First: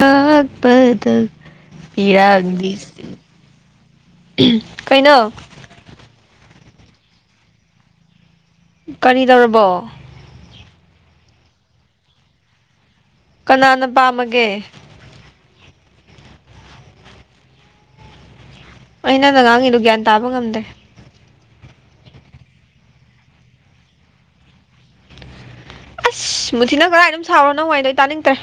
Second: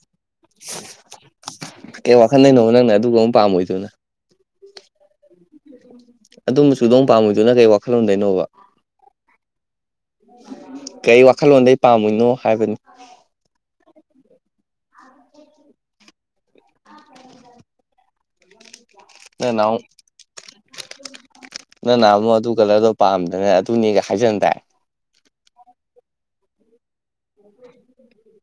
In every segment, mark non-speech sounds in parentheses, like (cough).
ꯀꯄꯗ ꯍ ꯔ ꯑꯣꯏꯗꯨꯅ ꯀꯩꯅꯣ ꯑꯗꯨꯝꯕꯁꯨꯗꯣꯡ ꯄꯥꯝꯃꯤꯣꯏꯗꯨꯅ ꯀꯩ ꯋꯥꯈꯜꯂꯝꯗꯣꯏꯅꯣꯕ ꯀꯔꯤ ꯇꯧꯔꯕꯣ ꯀꯩ ꯋꯥꯈꯜꯂꯣꯟꯗꯒꯤ ꯄꯥꯝꯃꯣꯏꯅꯣ ꯍꯥꯏꯕꯅꯤ ꯀꯅꯥꯅ ꯄꯥꯝꯃꯒꯦ ꯑꯩꯅ ꯅꯪꯅ ꯅꯪ ꯉꯥꯡꯒꯤꯗꯨ ꯅꯍꯥꯟꯃꯨꯛ ꯒ꯭ꯌꯥꯟ ꯇꯥꯕ ꯉꯝ꯭ꯗꯦ ꯅꯪ ꯅꯍꯥꯟꯃꯨꯛ ꯑꯗꯨ ꯀꯂꯔꯗꯣ ꯄꯥꯝꯗꯅ ꯑꯗꯨꯅꯦꯒ ꯍꯥꯏꯖꯟ ꯇꯥꯏ ꯏꯁ ꯃꯨꯊꯤ ꯅꯪ ꯀꯔꯥꯏꯅꯣꯝ ꯁꯥꯎꯔꯣ ꯅꯪ ꯋꯥꯔꯤꯗꯣ ꯑꯩ ꯇꯥꯅꯤꯡꯗ꯭ꯔꯦ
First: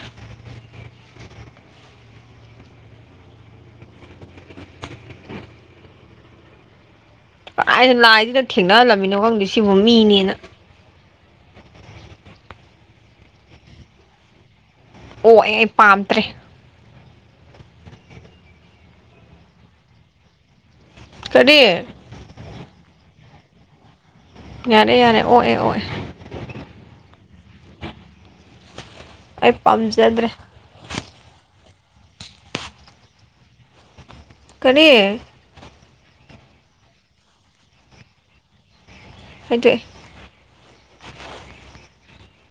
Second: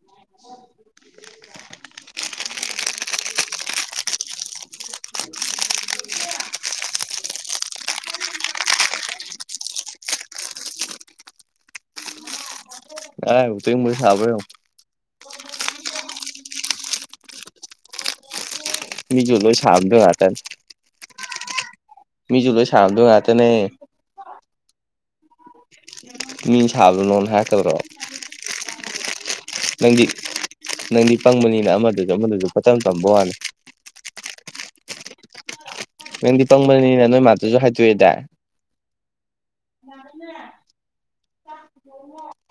ꯀꯔꯣꯏꯗ ꯂꯥꯏꯗꯨꯅ ꯊꯦꯡꯅꯍꯜꯂꯝꯃꯤꯅꯣ ꯈꯪꯗꯦ ꯁꯤꯕꯨ ꯃꯤꯅꯦꯅ ꯅꯔꯥꯏꯕꯛꯇꯣ ꯏꯪꯕ꯭ꯔꯥ ꯁꯕ꯭ꯔꯥ ꯌꯦꯡꯉꯣ ꯑꯣꯑꯦ ꯑꯩ ꯄꯥꯝꯗ꯭ꯔꯦ ꯃꯤꯁꯨ ꯂꯣꯏꯁꯥꯕ ꯉꯛꯇꯅꯦ ꯀꯔꯤ ꯃꯤꯖꯨ ꯂꯣꯏ ꯁꯥꯕꯗꯣ ꯉꯥꯛꯇꯅꯦ ꯌꯥꯔꯦ ꯌꯥꯔꯦ ꯑꯣꯛꯑꯦ ꯑꯣꯛꯑꯦ ꯃꯤ ꯁꯥꯕꯗꯣ ꯅꯉꯣꯟꯗꯥ ꯍꯥꯏꯔꯛꯀꯗꯔꯣ ꯑꯩ ꯅꯪꯗꯤ ꯄꯥꯝꯖꯗ꯭ꯔꯦ ꯅꯪꯗꯤ ꯄꯪꯕꯅꯤꯅ ꯑꯃꯗꯁꯨ ꯑꯃꯗꯁꯨ ꯄꯪꯇꯝ ꯇꯝꯕ ꯋꯥꯅꯤ ꯀꯔꯤ ꯅꯪꯗꯤ ꯄꯪꯕꯅꯤꯅꯤꯅ ꯅꯣꯏ ꯃꯥꯗꯨꯁꯨ ꯍꯥꯏꯗꯣꯛꯑꯦꯗꯥꯏ ꯍꯥꯏꯗꯣꯛꯏ (unintelligible)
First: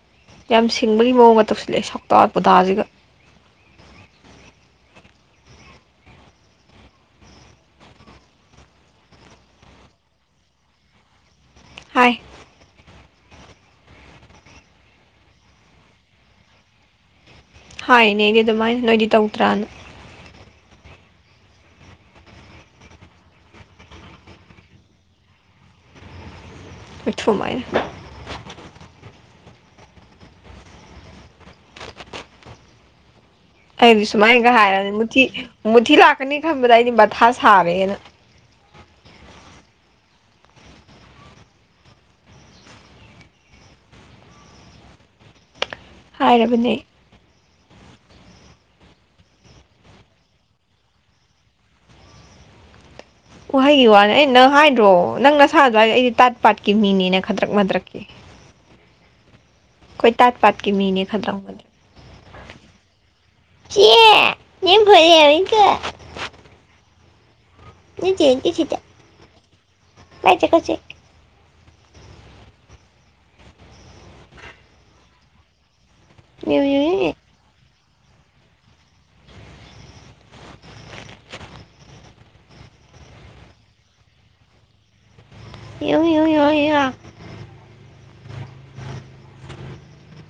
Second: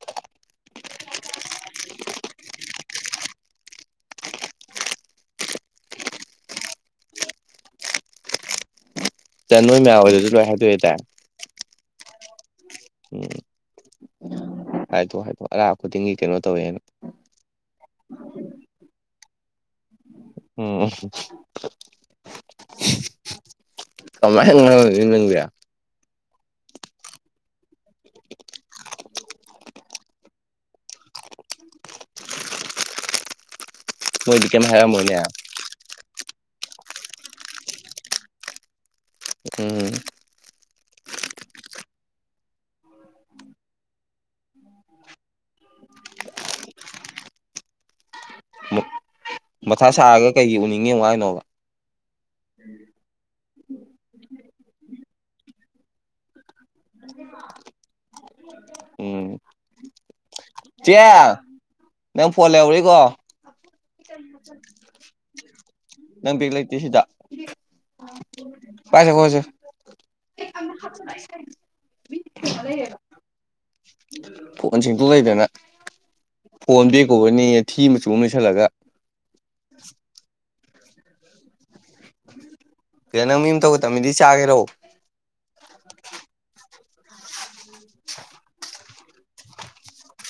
ꯌꯥꯝ ꯁꯤꯡꯕꯒꯤ ꯃꯑꯣꯡꯒꯥ ꯇꯧꯁꯤꯜꯂꯛꯑꯦ ꯁꯛꯇꯥ ꯄꯨꯙꯥꯖꯤꯒ ꯅꯣꯏ ꯃꯌꯥꯍꯣꯏꯗꯁꯨ ꯂꯣꯏ ꯍꯥꯏꯗꯣꯛꯑꯦ ꯗꯥꯏ ꯍꯥꯏ ꯎꯝ ꯍꯥꯏꯗꯣ ꯍꯥꯏꯗꯣ ꯑꯔꯥ ꯈꯨꯗꯤꯡꯒꯤ ꯀꯩꯅꯣ ꯇꯧꯋꯦꯅ ꯍꯥꯏꯅꯦ ꯑꯩꯗꯤ ꯑꯗꯨꯃꯥꯏꯅ ꯅꯣꯏꯗꯤ ꯇꯧꯗ꯭ꯔꯥꯅ ꯎꯝ ꯀꯃꯥꯏꯅ ꯉꯥꯡꯅꯗꯣꯏꯅꯣ ꯅꯪꯖꯦ (unintelligible) ꯑꯩꯗꯤ ꯃꯣꯏꯗꯤ ꯁꯨꯃꯥꯏꯅꯒ ꯀꯩꯝ ꯍꯥꯏꯔꯅꯤ ꯍꯥꯏꯔꯝꯃꯣꯏꯅꯦ ꯃꯨꯊꯤ ꯃꯨꯊꯤ ꯂꯥꯛꯀꯅꯤ ꯈꯟꯕꯗ ꯑꯩꯗꯤ ꯃꯊꯥ ꯁꯥꯔꯦꯅ ꯎꯝ ꯍꯥꯏꯔꯕꯅꯦ ꯑꯩ ꯃꯊꯥ ꯁꯥꯔꯒ ꯀꯩꯒꯤ ꯎꯅꯤꯡꯉꯦ ꯑꯃꯨꯛ ꯍꯥꯏꯅꯣꯕ ꯋꯍꯩꯒꯤ ꯋꯥꯅꯦ ꯑꯩ ꯅꯪ ꯍꯥꯏꯗ꯭ꯔꯣ ꯅꯪ ꯅꯁꯥ ꯑꯗꯨꯋꯥꯏꯗ ꯑꯩꯗꯤ ꯇꯥꯠ ꯄꯥꯠꯀꯤ ꯃꯤꯅꯤꯅ ꯈꯗ꯭ꯔꯛ ꯃꯗ꯭ꯔꯛꯀꯤ ꯎꯝ ꯑꯩꯈꯣꯏ ꯇꯥꯠ ꯄꯥꯠꯀꯤ ꯆꯦ ꯃꯤꯅꯦ ꯈꯗꯔꯛ ꯃꯗꯔꯛ ꯅꯪ ꯐꯣꯟ ꯂꯩꯍꯧꯔꯤꯀꯣ (unintelligible) ꯅꯪ ꯕꯦꯒ ꯂꯩꯇꯦ ꯁꯤꯗ ꯄꯥꯏꯁꯦ ꯈꯣꯠꯁꯦ (unintelligible) (unintelligible) ꯐꯣꯟꯁꯤꯡꯄꯨ ꯂꯩꯗꯅ ꯐꯣꯟꯕꯦꯛ ꯀꯣꯚꯔꯅꯦꯌꯦ ꯊꯤ ꯃꯆꯨ ꯑꯃ ꯂꯩꯁꯜꯂꯒ ꯀꯩꯅꯣ ꯅꯪ ꯃꯤ ꯇꯧꯒꯥ ꯇꯕꯃꯤꯗꯤ ꯆꯥꯒꯦꯔꯣ (unintelligible) (inaudible)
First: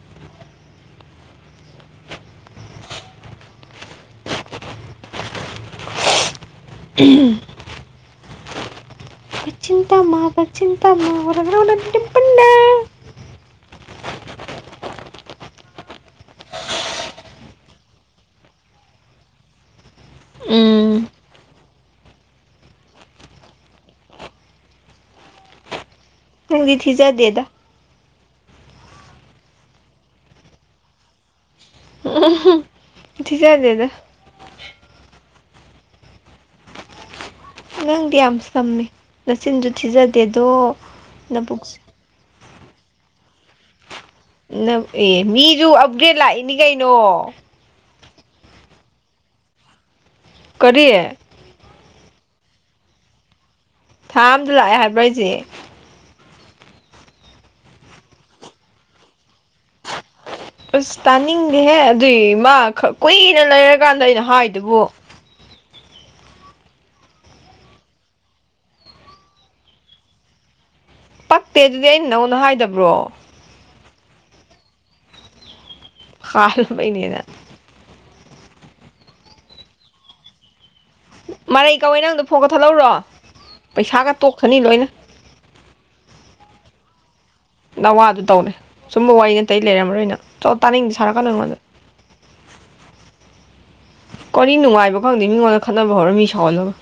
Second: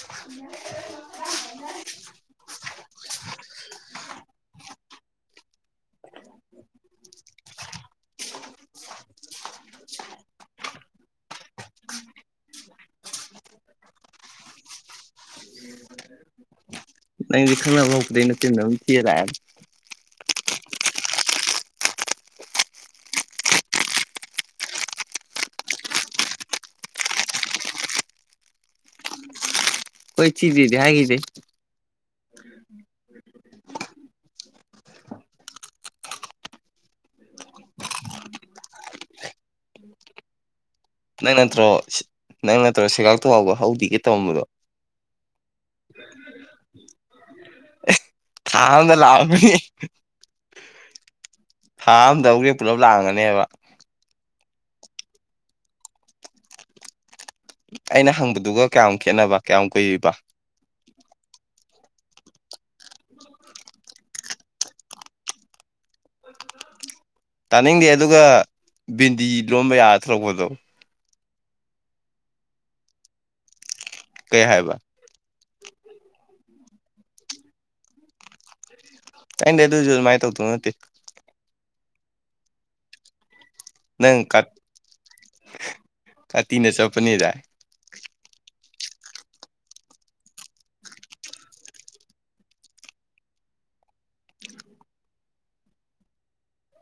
(unintelligible) (unintelligible) (unintelligible) ꯅꯪꯗꯤ ꯈꯪꯅ ꯍꯧꯕꯗꯒꯤ ꯅꯆꯤꯟꯗꯣ ꯑꯗꯨꯝ ꯊꯤꯔꯥ ꯂꯥꯛꯑꯦ ꯎꯝ ꯅꯪꯗꯤ ꯊꯤꯖꯗꯦꯗ ꯑꯈꯣꯏ ꯊꯤꯗꯦꯗꯤ ꯍꯥꯏꯒꯤꯗꯦ ꯎꯝ ꯊꯤꯖꯗꯦꯗ ꯅꯪꯗꯤ ꯌꯥꯝ ꯁꯝꯃꯦ ꯅꯆꯤꯟꯁꯨ ꯊꯤꯖꯗꯦ ꯑꯗꯣ ꯅꯪ ꯅꯠꯇ꯭ꯔꯣ ꯅꯪ ꯅꯠꯇ꯭ꯔꯣ ꯁꯦꯒꯥꯛꯇꯨꯥꯎꯕ ꯍꯧꯗꯤ ꯑꯦ ꯃꯤꯁꯨ ꯑꯞꯒ꯭ꯔꯦꯗ ꯂꯥꯛꯏꯅꯤ ꯀꯩꯅꯣ ꯊꯥ ꯑꯃꯗ ꯂꯥꯛꯑꯝꯃꯅꯤ ꯀꯔꯤ ꯊꯥ ꯑꯝꯗ ꯑꯃꯨꯛꯒꯤ ꯄꯨꯂꯞ ꯂꯥꯡꯑꯝꯒꯅꯦꯕ ꯊꯥ ꯑꯃꯗ ꯂꯥꯛꯑꯦ ꯍꯥꯏꯕ꯭ꯔꯣ ꯑꯩꯁꯦ ꯑꯩꯅ ꯍꯪꯕꯗꯨꯒ ꯀꯌꯥꯝ ꯈꯦꯠꯅꯕ ꯀꯌꯥꯝ ꯀꯨꯏꯕ ꯑꯁ ꯇꯥꯅꯤꯡꯗꯦꯍꯦ ꯑꯗꯨꯏ ꯃꯥ ꯈ ꯀꯨꯏꯅ ꯂꯩꯔꯀꯥꯟꯗ ꯑꯩꯅ ꯍꯥꯏꯗꯨꯕꯨ ꯇꯥꯅꯤꯡꯗꯦ ꯑꯗꯨꯒ ꯚꯦꯟꯗꯤ ꯂꯣꯟꯕ ꯌꯥꯔ ꯊꯂꯛꯄꯗꯣ ꯄꯛꯇꯦ ꯑꯗꯨꯗꯤ ꯑꯩꯅ ꯅꯪꯉꯣꯟꯗ ꯍꯥꯏꯗꯕ꯭ꯔꯣ ꯀꯩ ꯍꯥꯏꯕ ꯈꯜꯕꯅꯦꯅ (inaudible) ꯑꯗꯤ ꯑꯗꯨꯁꯨ ꯑꯗꯨꯃꯥꯏꯅ ꯇꯧꯗꯧ ꯅꯠꯇꯦ ꯃꯔꯩ ꯀꯧꯋꯦ ꯅꯪꯗꯣ ꯐꯣꯟꯒ ꯀꯥꯛꯊꯠꯂꯛꯑꯣꯔꯣ ꯄꯩꯁꯥꯒ ꯅꯪ ꯀꯥ- ꯇꯣꯛꯆꯅꯤ ꯂꯣꯏꯅ ꯀꯥꯇꯤꯅ ꯆꯠꯒꯅꯦꯗꯥꯏ ꯅꯋꯥꯗꯨ ꯇꯧꯔ ꯁꯨꯝꯕ ꯋꯥꯔꯤ ꯑꯇꯩ ꯂꯩꯔꯝꯔꯣꯏꯅ ꯇꯥꯅꯤꯡꯗꯦ ꯁꯥꯔꯛꯀꯅꯣ ꯅꯉꯣꯟꯗ (unintelligible) ꯀꯅꯤ ꯅꯨꯡꯉꯥꯏꯕ ꯈꯪꯗꯦ ꯃꯤꯉꯣꯟꯗ ꯈꯠꯅꯕ ꯍꯧꯔ ꯃꯤ ꯁꯥꯎꯍꯜꯂꯒ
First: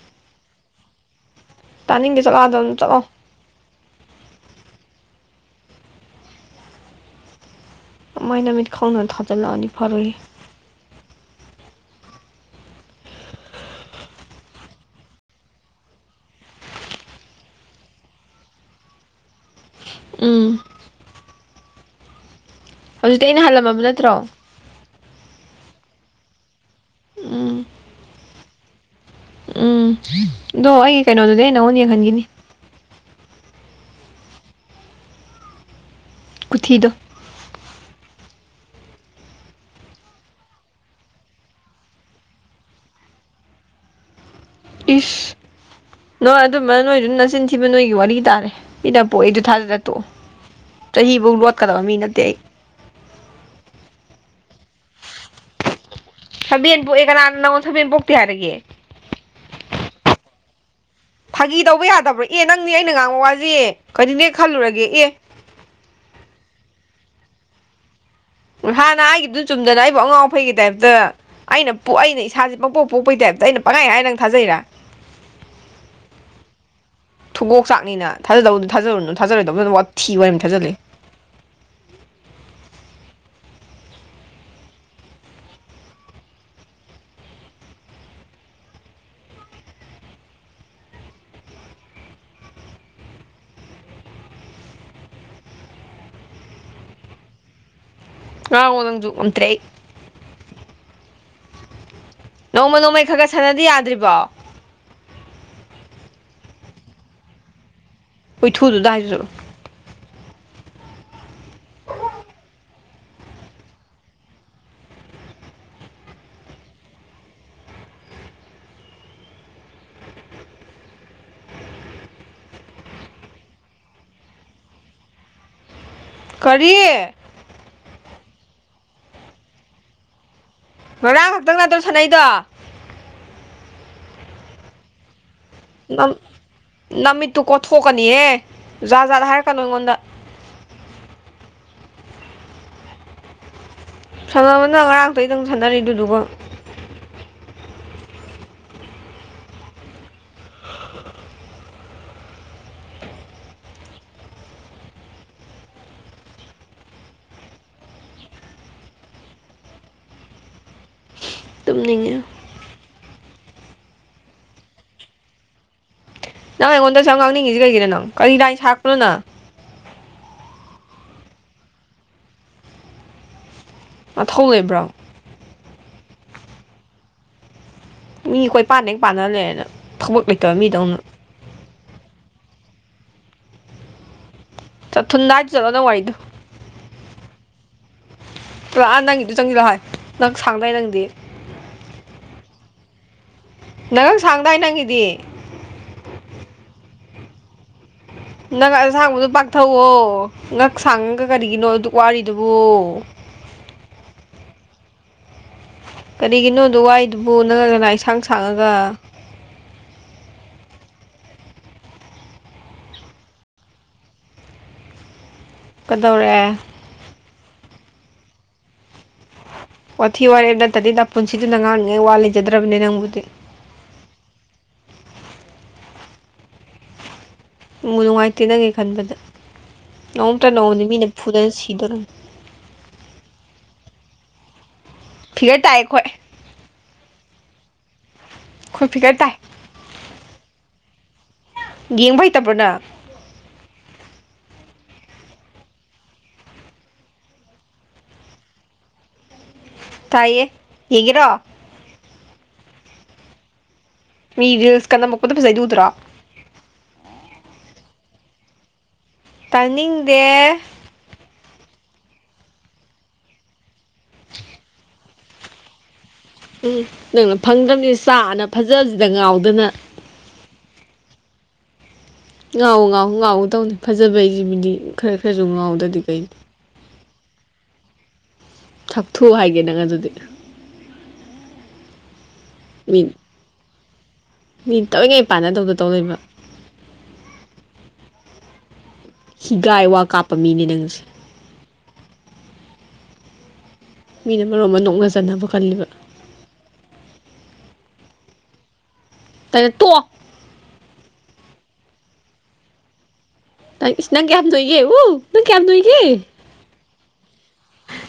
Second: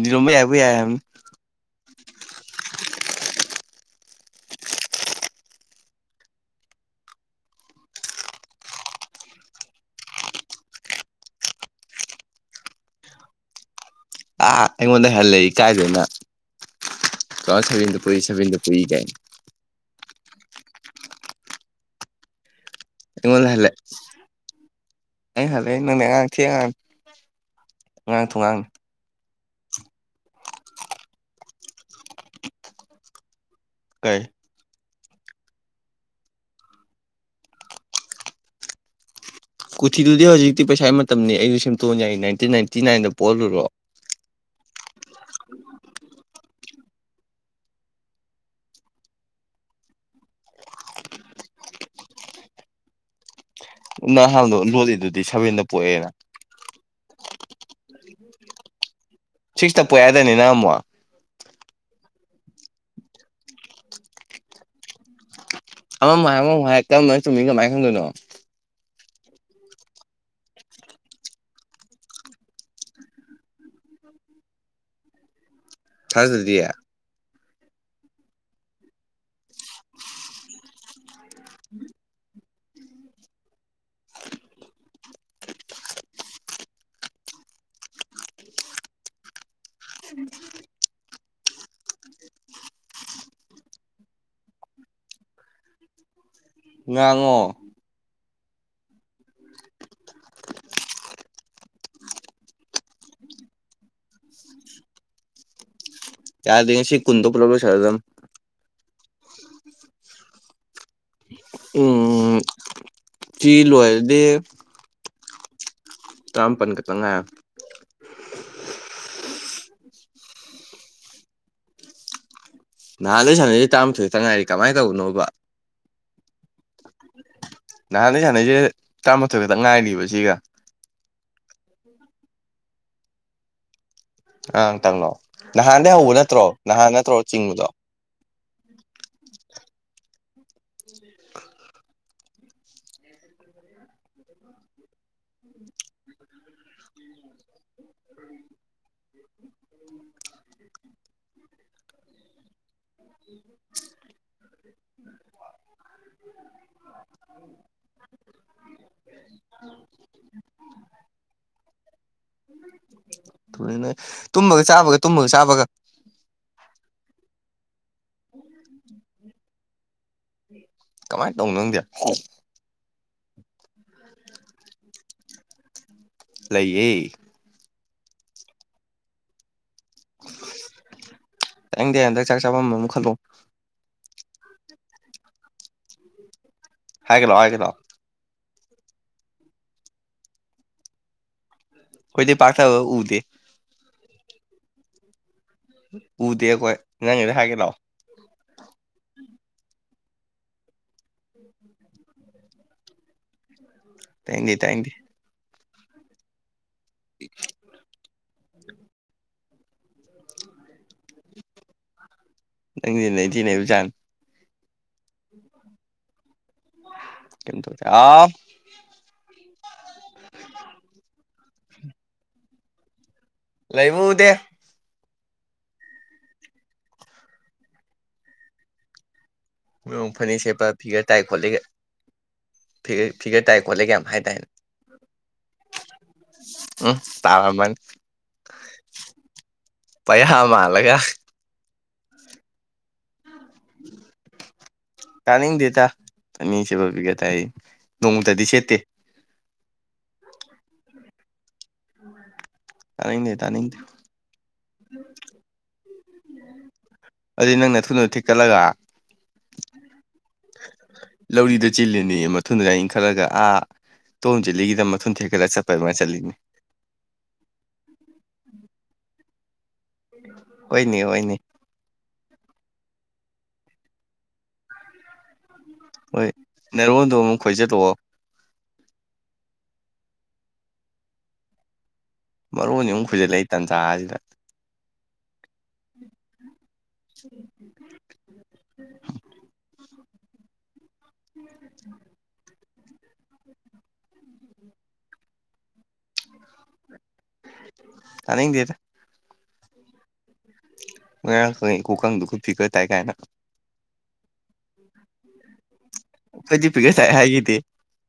ꯗꯤꯔꯝ ꯌꯥꯏꯕ ꯌꯥ (inaudible) ꯇꯥꯅꯤꯡꯗꯦ ꯆꯠꯂꯣ ꯑꯗꯥ ꯑꯗꯨꯝ ꯆꯠꯂꯣ ꯃꯩꯅꯅꯥꯃꯤꯠ (inaudible) ꯈ ꯈꯨꯋꯥꯅꯕ ꯇ ꯊꯥꯖꯅ ꯑꯅꯤ ꯐꯔꯨꯔꯤ ꯑꯥ ꯑꯩꯉꯣꯟꯗꯩ ꯍꯦꯜꯂꯦꯍꯦ ꯏꯀꯥꯏꯗꯦꯅ ꯇꯨ ꯊꯥꯎꯖꯥꯟ ꯁꯥꯕꯦꯟꯗ ꯄꯣꯛꯢ ꯁꯥꯕꯦꯟꯗ ꯄꯣꯛꯢ ꯎꯝ ꯍꯧꯖꯤꯛꯇꯤ ꯑꯩꯅ ꯍꯜꯂꯝꯃꯕ ꯅꯠꯇ꯭ꯔꯣ ꯑꯩ ꯍꯜꯂꯛꯑ ꯅꯪꯅꯦ ꯑꯉꯥꯡ ꯊꯦ (inaudible) ꯑꯉꯥꯡ ꯎꯝ ꯑꯉꯥꯡ ꯊꯨꯉꯥꯡꯅꯤ ꯎꯝ ꯑꯗꯣ ꯑꯩꯒꯤ ꯀꯩꯅꯣꯗꯨꯗꯤ ꯅꯪꯉꯣꯟ ꯌꯦꯡꯍꯟꯈꯤꯅꯤ ꯀꯩ ꯈꯨꯊꯤꯗꯣ ꯀꯣꯊꯤꯗꯨꯗꯤ ꯍꯧꯖꯤꯛꯇꯤ ꯄꯩꯁꯥ ꯃꯇꯝꯅꯤ ꯑꯩꯁꯨ ꯁꯦꯝꯇꯣꯛꯅ ꯌꯥꯏ ꯏꯇꯤꯟ ꯅꯥꯏꯟꯇꯤ ꯅꯥꯏꯟꯗ ꯄꯣꯛꯍꯜꯂꯨꯔꯣ ꯏꯁ ꯅꯣꯏ ꯑꯗꯨꯝꯕ ꯅꯣꯏꯗꯨꯅ ꯅꯆꯤꯟ ꯊꯤꯕ ꯅꯣꯏꯒꯤ ꯋꯥꯔꯤ ꯇꯥꯔꯦ ꯃꯤꯆ ꯄꯣꯛꯏꯗꯣ ꯊꯥꯖꯗꯔꯥ ꯇꯣꯛꯑꯣ ꯆꯍꯤꯐꯧ ꯂꯣꯠꯀꯗꯕ ꯃꯤ ꯅꯠꯇꯦ ꯑꯩ ꯅꯍꯥꯟꯗꯣ ꯂꯣꯜꯂꯤꯗꯨꯗꯤ ꯁꯕꯦꯟꯗ ꯄꯣꯛꯑꯦꯅ ꯊꯕꯦꯟ ꯄꯣꯛꯑꯦ ꯀꯅꯥ ꯅꯪꯉꯣꯟ ꯁꯥꯕꯦꯟ ꯄꯣꯛꯇꯦ ꯍꯥꯏꯔꯒꯦ ꯁꯤꯛꯁꯇ ꯄꯣꯛ ꯌꯥꯏꯗꯥꯢꯅꯦ ꯅꯪ ꯑꯃꯨꯛ ꯐꯥꯒꯤ ꯇꯧꯕ ꯌꯥꯗꯕ꯭ꯔꯣ ꯑꯦ ꯅꯪꯁꯦ ꯑꯩꯅ ꯉꯥꯡꯕ ꯋꯥꯁꯦꯌꯦ ꯀꯔꯤꯅꯦ ꯈꯜꯂꯨꯔꯒꯦ ꯑꯦ ꯑꯃꯃꯨꯛ ꯍꯥꯏ ꯑꯃꯃꯨꯛ ꯍꯥꯏ ꯀꯔꯝꯕꯅ ꯆꯨꯝꯃꯤ ꯀꯃꯥꯏꯅ ꯈꯪꯗꯣꯏꯅꯣ ꯏꯍꯥꯟꯅ ꯍꯥꯢꯒꯤꯕꯗꯨ ꯆꯨꯝꯗꯅ ꯑꯩꯕꯨ ꯑꯉꯥꯎ ꯑꯐꯩꯒꯤ ꯇꯥꯏꯞꯇ ꯑꯩꯅ ꯄꯣꯛ ꯑꯩꯅ ꯏꯁꯥꯁꯦ ꯄꯪꯄꯣꯛ ꯄꯣꯛꯄꯒꯤ ꯇꯥꯏꯞꯇ ꯑꯩꯅ ꯄꯪꯈꯥꯏ ꯍꯥꯏ ꯅꯪ ꯊꯥꯖꯩꯔꯥ ꯊꯥꯖꯗꯗꯤ ꯊꯨꯒꯣꯛ ꯆꯥꯛꯅꯤꯅ ꯊꯥꯖꯗꯧꯗ ꯊꯥꯖꯔꯨꯅꯣ ꯊꯥꯖꯔꯣꯏꯗꯕ ꯐꯖꯅ ꯋꯥꯊꯤ ꯋꯥꯔꯦꯝꯅꯤꯅ ꯊꯥꯖ ꯂꯩ ꯎꯝ (unintelligible) ꯎꯝ (unintelligible) ꯉꯥꯡꯉꯣ ꯉꯥꯡꯉꯣ ꯅꯪꯁꯨ ꯉꯥꯝꯇꯔꯦ (unintelligible) ꯅꯣꯡꯃ ꯅꯣꯡꯃꯩ ꯈꯔ ꯈꯦ ꯁꯥꯟꯔꯗꯤ ꯌꯥꯗ꯭ꯔꯤꯕꯣ ꯌꯥ ꯁꯤ ꯀꯨꯟꯗ ꯄꯨ ꯂꯧꯒꯂꯣ ꯁꯔꯗꯗꯝ ꯍꯣꯏ ꯊꯨꯗ ꯇꯗꯥꯗꯨꯗꯣ ꯎꯝ ꯐꯤ ꯂꯗꯦ ꯇ꯭ꯔꯝ ꯄꯟ ꯀ ꯇꯉ (unintelligible) (inaudible) ꯅꯍꯥꯟꯋꯥꯣꯏ ꯁꯥꯟꯅꯔꯤꯩ ꯇꯔꯥꯃꯊꯣꯏ ꯇꯪꯉꯥꯏꯔꯤ ꯀꯃꯥꯏ ꯇꯧꯕꯅꯣꯕ ꯀꯔꯤꯦ ꯅꯍꯥꯟꯗꯩ ꯁꯥꯟꯅꯩꯁꯦ ꯇꯔꯥꯃꯥꯊꯣꯏ ꯈꯛꯇ ꯉꯥꯏꯔꯤꯕ ꯁꯤꯒ ꯉꯥꯡ ꯈꯛꯇꯪ ꯅ ꯑꯗꯨꯧ ꯁꯥꯟꯅꯩꯗꯣ ꯑꯪꯇꯪꯅꯣ ꯅꯍꯥꯟꯗꯒꯤꯩ ꯍꯧꯕ ꯅꯠꯇ꯭ꯔꯣ ꯅꯍꯥꯟ ꯅꯠꯇ꯭ꯔꯣ ꯆꯤꯡꯕꯗꯣ ꯊꯣꯛꯀꯅꯤꯍꯦ ꯖꯥꯠꯖꯥꯠꯗ ꯍꯥꯏꯔꯛꯀꯅꯨ ꯑꯩꯉꯣꯟꯗ (unintelligible) (unintelligible) ꯁꯥꯟꯅꯕꯅ ꯉꯔꯥꯡꯇ ꯑꯗꯨꯪ ꯁꯥꯟꯅꯔꯤꯗꯨꯗꯨꯒꯣ (unintelligible) (unintelligible) ꯇꯨꯝꯅꯤꯡꯉꯦ ꯊ ꯇꯨꯝꯕꯒ ꯆꯥꯕꯒ ꯇꯨꯝꯕꯒ ꯆꯥꯕꯒ ꯅꯪ ꯑꯩꯉꯣꯟꯗ ꯁꯪ ꯉꯥꯎꯅꯤꯡꯉꯤꯁꯁꯤ ꯀꯩꯒꯤꯅ ꯅꯪ ꯀꯔꯤꯗꯥꯏꯅ ꯁꯥꯥꯛꯄꯅꯣꯅ ꯀꯃꯥꯏꯅ ꯇꯧꯅꯣ ꯅꯪꯗꯤ ꯃꯊꯧ ꯂꯩꯕ꯭ꯔꯣ ꯂꯩꯌꯦ ꯃꯤꯈꯣꯏ ꯄꯥꯟꯗꯩ ꯄꯥꯟꯅꯍꯜꯂꯦꯅ ꯊꯕꯛ ꯂꯩꯇꯕ ꯃꯤꯗꯧꯅ ꯍꯪꯗ ꯍꯟꯗꯛ ꯆꯥꯛ ꯆꯥꯐꯝ ꯑꯃꯨꯛ ꯈꯜꯂꯣ ꯇꯊꯅ ꯅꯗꯥꯠ ꯆꯂ ꯅ ꯋꯥꯏꯗ ꯍꯥꯏꯒꯂꯣ ꯍꯥꯏꯒꯂꯣ ꯂꯂꯥ ꯅꯪꯒꯤꯗꯨ ꯆꯪꯁꯤꯗꯣ ꯍꯥꯏ ꯅꯪ ꯁꯥꯡꯅꯏ ꯅꯪꯗꯤ ꯑꯩꯈꯣꯏꯗꯤ ꯄꯥꯛꯊꯕ ꯎꯗꯦ ꯅꯔꯪ ꯁꯥꯡꯗꯥꯏ ꯅꯪꯒꯤꯗꯤ ꯎꯗꯦ ꯑꯩꯈꯣꯏ ꯅꯪꯉꯗ ꯍꯥꯏꯒꯦ ꯂꯥꯛꯑꯣ ꯅꯪ ꯑꯁꯥꯡꯕꯗꯣ ꯄꯥꯛꯊꯛꯑꯣ ꯉꯪ ꯁꯥꯡꯉꯒ ꯀꯔꯤꯒꯤꯅꯣ ꯑꯗꯨ ꯋꯥꯔꯤꯗꯨꯕꯨꯣ ꯊꯦꯡꯨ ꯊꯦꯡꯨ ꯀꯔꯤꯒꯤꯅꯣꯗꯣ ꯋꯥꯏꯗꯨꯕꯨ ꯅꯪꯒꯅꯥ ꯑꯦꯟꯁꯥꯡ ꯁꯥꯡꯉꯒ ꯅꯪꯩ ꯅꯦꯕꯨꯖꯥꯟ ꯀꯗꯧꯔꯑꯦ ꯀ ꯑ ꯋꯥꯊꯤ ꯋꯥꯔꯦꯞ ꯅꯠꯇꯗꯤꯗ ꯄꯨꯟꯁꯤꯗꯨꯅ ꯉꯥꯡꯔꯤꯉꯩ ꯋꯥ ꯂꯩꯖꯗ꯭ꯔꯕꯅꯦ ꯅꯪꯕꯨꯗꯤ ꯂꯩꯕꯨꯗꯦ ꯎ ꯅꯨꯡꯉꯥꯏꯇꯦ ꯅꯪꯒꯤ ꯈꯟꯕꯗ ꯃꯑꯣꯡ ꯐꯅꯦꯛ ꯅꯣꯡꯝꯇ ꯁꯦꯠꯄ ꯅꯣꯡꯃꯅꯤ ꯃꯤꯅ ꯐꯨꯅ ꯁꯤꯗꯣꯔꯝꯅꯤ ꯐꯤꯔ ꯐꯤꯒꯔ ꯇꯥꯏ ꯈꯣꯠꯂꯦ ꯀ ꯌꯥꯝ ꯍꯥꯏꯇꯥꯔꯅꯦ ꯊꯤꯔꯦ ꯇꯥꯏꯦ ꯑꯩꯈꯣꯏ ꯎꯝ ꯇꯔꯥ ꯃꯅꯤ ꯈꯨꯣꯏ ꯐꯤꯔ ꯇꯥꯏ ꯄꯩꯌꯥꯥ ꯃꯥꯜꯂꯒ ꯌꯦꯡꯕ ꯍꯩꯇꯕ꯭ꯔꯅ (unintelligible) ꯀꯥꯅꯤꯡꯗꯦ ꯇ ꯑꯅꯤꯁꯦꯕꯕꯤꯒ ꯇꯥꯏ ꯅꯣꯡꯃꯇꯗꯤ ꯁꯦꯠꯇꯦ ꯇꯥꯏꯌꯦ ꯌꯦꯒꯔꯣ ꯇꯅꯤ ꯂꯩ ꯇꯅꯤꯗ ꯃꯤ ꯔꯤꯜꯁ ꯀꯟꯅꯂꯝꯃꯛꯄꯗ ꯄꯩꯁꯩꯗꯨꯗ꯭ꯔꯣ ꯑꯗꯨꯩ ꯅꯪꯅ ꯊꯨꯅꯗ ꯊꯤꯛꯀꯠꯂꯒ ꯇꯥꯅꯤꯡꯗꯦ꯫ ꯂꯧꯔꯤꯗ ꯆꯤꯜꯂꯤꯅꯦ ꯃꯊꯨꯗꯨ ꯂꯥꯏꯅ ꯈꯜꯂꯒ ꯑꯥ ꯇꯣꯝ ꯆꯤꯜꯂꯤꯒꯤꯗ ꯃꯊꯨ ꯊꯦꯛꯀꯠꯂ ꯆꯠꯄ ꯐꯃ ꯆꯅꯤ ꯎꯝ ꯅꯪꯅ ꯐꯪꯗ꯭ꯔꯕꯅꯤ ꯆꯥꯅ ꯐꯖꯕꯁꯤꯗ ꯉꯥꯎꯗꯅ (unintelligible) ꯍꯣꯏꯅꯦ ꯍꯣꯏꯅꯦ ꯉꯥꯎꯋ ꯉꯥꯎꯎ ꯉꯥꯎꯎ ꯇꯧꯅꯤ ꯐꯖꯕꯩꯁꯤꯕꯨꯗꯤ ꯈꯔ ꯈꯔꯁꯨ ꯉꯥꯎꯗꯗꯤ ꯀꯩꯅꯤ ꯅꯦꯔꯣꯟꯗꯣ ꯑꯃꯨꯛ ꯈꯣꯏꯆꯠꯂꯛꯑꯣ ꯁꯥꯛꯊꯨ ꯍꯥꯏꯒꯦ ꯅꯪ ꯑꯗꯨꯗꯤ ꯃꯔꯣꯟ ꯃꯤ ꯑꯃꯨꯛ ꯐꯣꯏꯁꯤꯜꯂꯛꯏ ꯇꯟꯖꯥꯁꯤꯗ ꯃꯤ ꯇꯏꯅꯩ ꯄꯥꯟꯅꯗꯧꯗ ꯇꯧ ꯂꯩꯕ ꯎꯝ (unintelligible) ꯍꯤꯒ ꯋꯥ ꯀꯥꯞꯄ ꯃꯤꯅꯦ ꯅꯪꯁꯦ꯫ ꯃꯤꯅ ꯃꯔꯣꯝ ꯑꯃ ꯅꯣꯛꯅꯖꯅꯕ ꯈꯜꯂꯤꯕ ꯇꯅꯤꯡꯗꯦꯗ꯫ ꯇꯜ ꯇꯣꯛ ꯅꯌꯥꯡ ꯀꯥꯡꯏ ꯈꯨꯀꯡꯗꯨꯒ ꯐꯤꯒꯔ ꯇꯥꯏ ꯀꯥꯏꯅ꯫ ꯇ ꯏꯁ ꯅꯪ ꯅꯣꯏꯏꯌꯦ ꯍ ꯅꯪ ꯀꯌꯝ ꯅꯣꯏꯒꯦ꯫ ꯑꯩꯈꯣꯏꯗꯤ ꯄꯒꯔ ꯇꯥꯏ ꯍꯥꯏꯈꯤꯗꯦ꯫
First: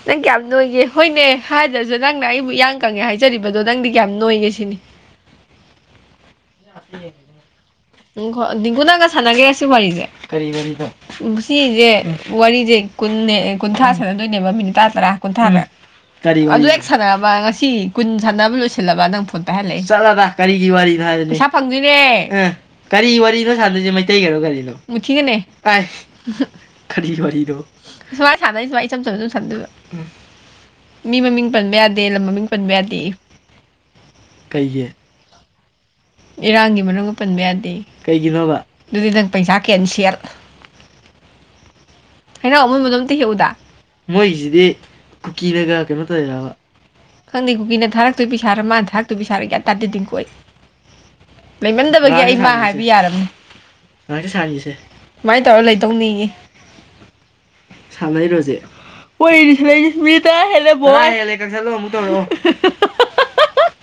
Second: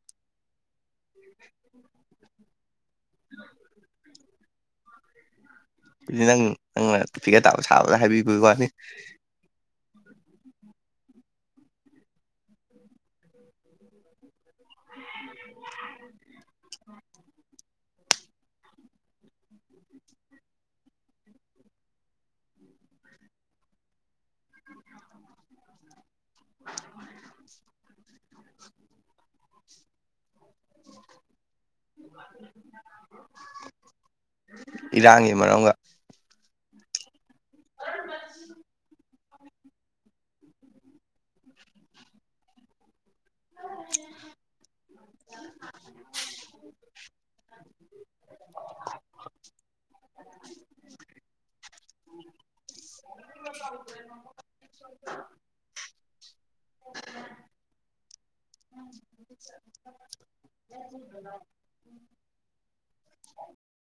ꯅꯪ ꯀꯌꯥꯝ ꯅꯣꯏꯒꯦ ꯍꯣꯏꯅꯦ ꯍꯥꯏꯗ꯭ꯔꯁꯨ ꯅꯪꯅ ꯑꯩꯕꯨ ꯏꯌꯥꯡ ꯀꯪꯉꯦ ꯍꯥꯏꯖꯔꯤꯕꯗꯣ ꯅꯪꯗꯤ ꯀꯌꯥꯝ ꯅꯣꯏꯒꯦ ꯁꯤꯅꯤ ꯅꯪ ꯅꯪꯅ ꯐꯤꯒꯔ ꯇꯥꯕ ꯁꯥꯕꯗ ꯍꯥꯏ ꯎꯝ ꯗꯤꯡꯀꯨꯅꯒ ꯁꯥꯟꯒꯦ ꯁꯤ ꯋꯥꯔꯤꯁꯦ ꯀꯔꯤ ꯋꯥꯔꯤꯅꯣ ꯎꯝ ꯁꯤꯁꯦ ꯋꯥꯔꯤꯁꯦ ꯀꯨ ꯀꯨꯟꯊ꯭ꯔꯥ ꯁꯥꯟꯅꯗꯣꯏꯅꯦꯕ ꯃꯤꯅꯤꯠ ꯇꯔꯥ ꯇꯔꯥ ꯀꯨꯟꯊ꯭ꯔꯥꯅꯦ ꯀꯔꯤ ꯋꯥꯔꯤ ꯑꯗꯨ ꯎꯦꯛ ꯁꯥꯟꯔꯕ ꯁꯤ ꯀꯨꯟ ꯁꯥꯟꯅꯕ ꯂꯣꯏꯁꯤꯜꯂꯕ ꯅꯪ ꯐꯣꯟ ꯄꯥꯏꯍꯜꯂꯛꯦ ꯆꯠꯂ ꯀꯔꯤꯒꯤ ꯋꯥꯔꯤꯅꯣ ꯍꯥꯏ ꯏꯁꯥ ꯐꯪꯗꯣꯏꯅꯦ ꯀꯔꯤ ꯋꯥꯔꯤꯅꯣ ꯁꯥꯟꯗꯣꯏꯁꯦ ꯃꯩꯇꯩꯒꯤꯔꯣ ꯀꯔꯤꯅꯣ ꯃꯨꯊꯤꯒꯤꯅꯦ ꯑꯁ ꯈꯔꯤ ꯈꯣꯔꯤꯗꯣ ꯁꯨꯃꯥꯏꯅ ꯁꯥꯟꯅꯔꯤ ꯁꯨꯃꯥꯏ ꯏꯆꯝ ꯆꯝ ꯑꯗꯨꯝ ꯁꯥꯟꯗꯣꯏꯕ ꯎꯝ ꯃꯤ ꯃꯃꯤꯡ ꯄꯟꯕ ꯌꯥꯗꯦ ꯂꯝ ꯃꯃꯤꯡ ꯄꯟꯕ ꯌꯥꯗꯦ ꯀꯩꯒꯤ ꯏꯔꯥꯡꯒꯤ ꯃꯔꯝꯒ ꯏꯔꯥꯡꯒꯤ ꯃꯔꯝ ꯄꯟꯕ ꯌꯥꯗꯦ ꯀꯩꯒꯤꯅꯣꯕ ꯑꯗꯨꯗꯤ ꯅꯪ ꯄꯩꯁꯥ ꯀꯦꯟ ꯁꯦꯜ ꯍꯩꯅ ꯑꯃꯨꯟꯕ ꯑꯗꯨꯝ ꯑ ꯌꯎꯗ ꯃꯣꯏꯒꯤꯁꯤꯗꯤ ꯀꯨꯀꯤꯅꯒ ꯀꯩꯅꯣ ꯇꯧꯔꯦ ꯍꯥꯏꯕ ꯈꯪꯗꯦ ꯀꯨꯀꯤꯅ ꯊꯥꯔꯛꯇꯣ ꯄꯩꯏ ꯁꯥꯔ ꯃꯥꯅ ꯊꯥꯛꯇꯣꯏ ꯄꯩ ꯁꯥꯔꯒꯌꯥ ꯇꯥꯔꯛꯇꯣꯏ ꯗꯤꯀꯣ ꯑꯩ ꯂꯩꯃꯝꯗꯕꯒꯤ ꯑꯩꯃ ꯍꯥꯏꯕ ꯌꯥꯔꯅꯤ ꯁꯥꯔꯤꯁꯦ ꯁꯨꯃꯥꯏꯅ ꯇꯧꯔ ꯂꯩꯗꯧꯅꯤꯡꯉꯤ ꯎꯝ ꯁꯥꯟꯅꯩꯔꯣꯁꯦ ꯀꯣꯏ ꯃꯤ ꯇꯔ ꯍꯦꯜꯂꯦ ꯕ ꯍꯦꯜꯂꯦ ꯀꯛꯁꯜꯂꯣ ꯑꯃꯨꯛ ꯇꯧꯔ ꯎ (unintelligible)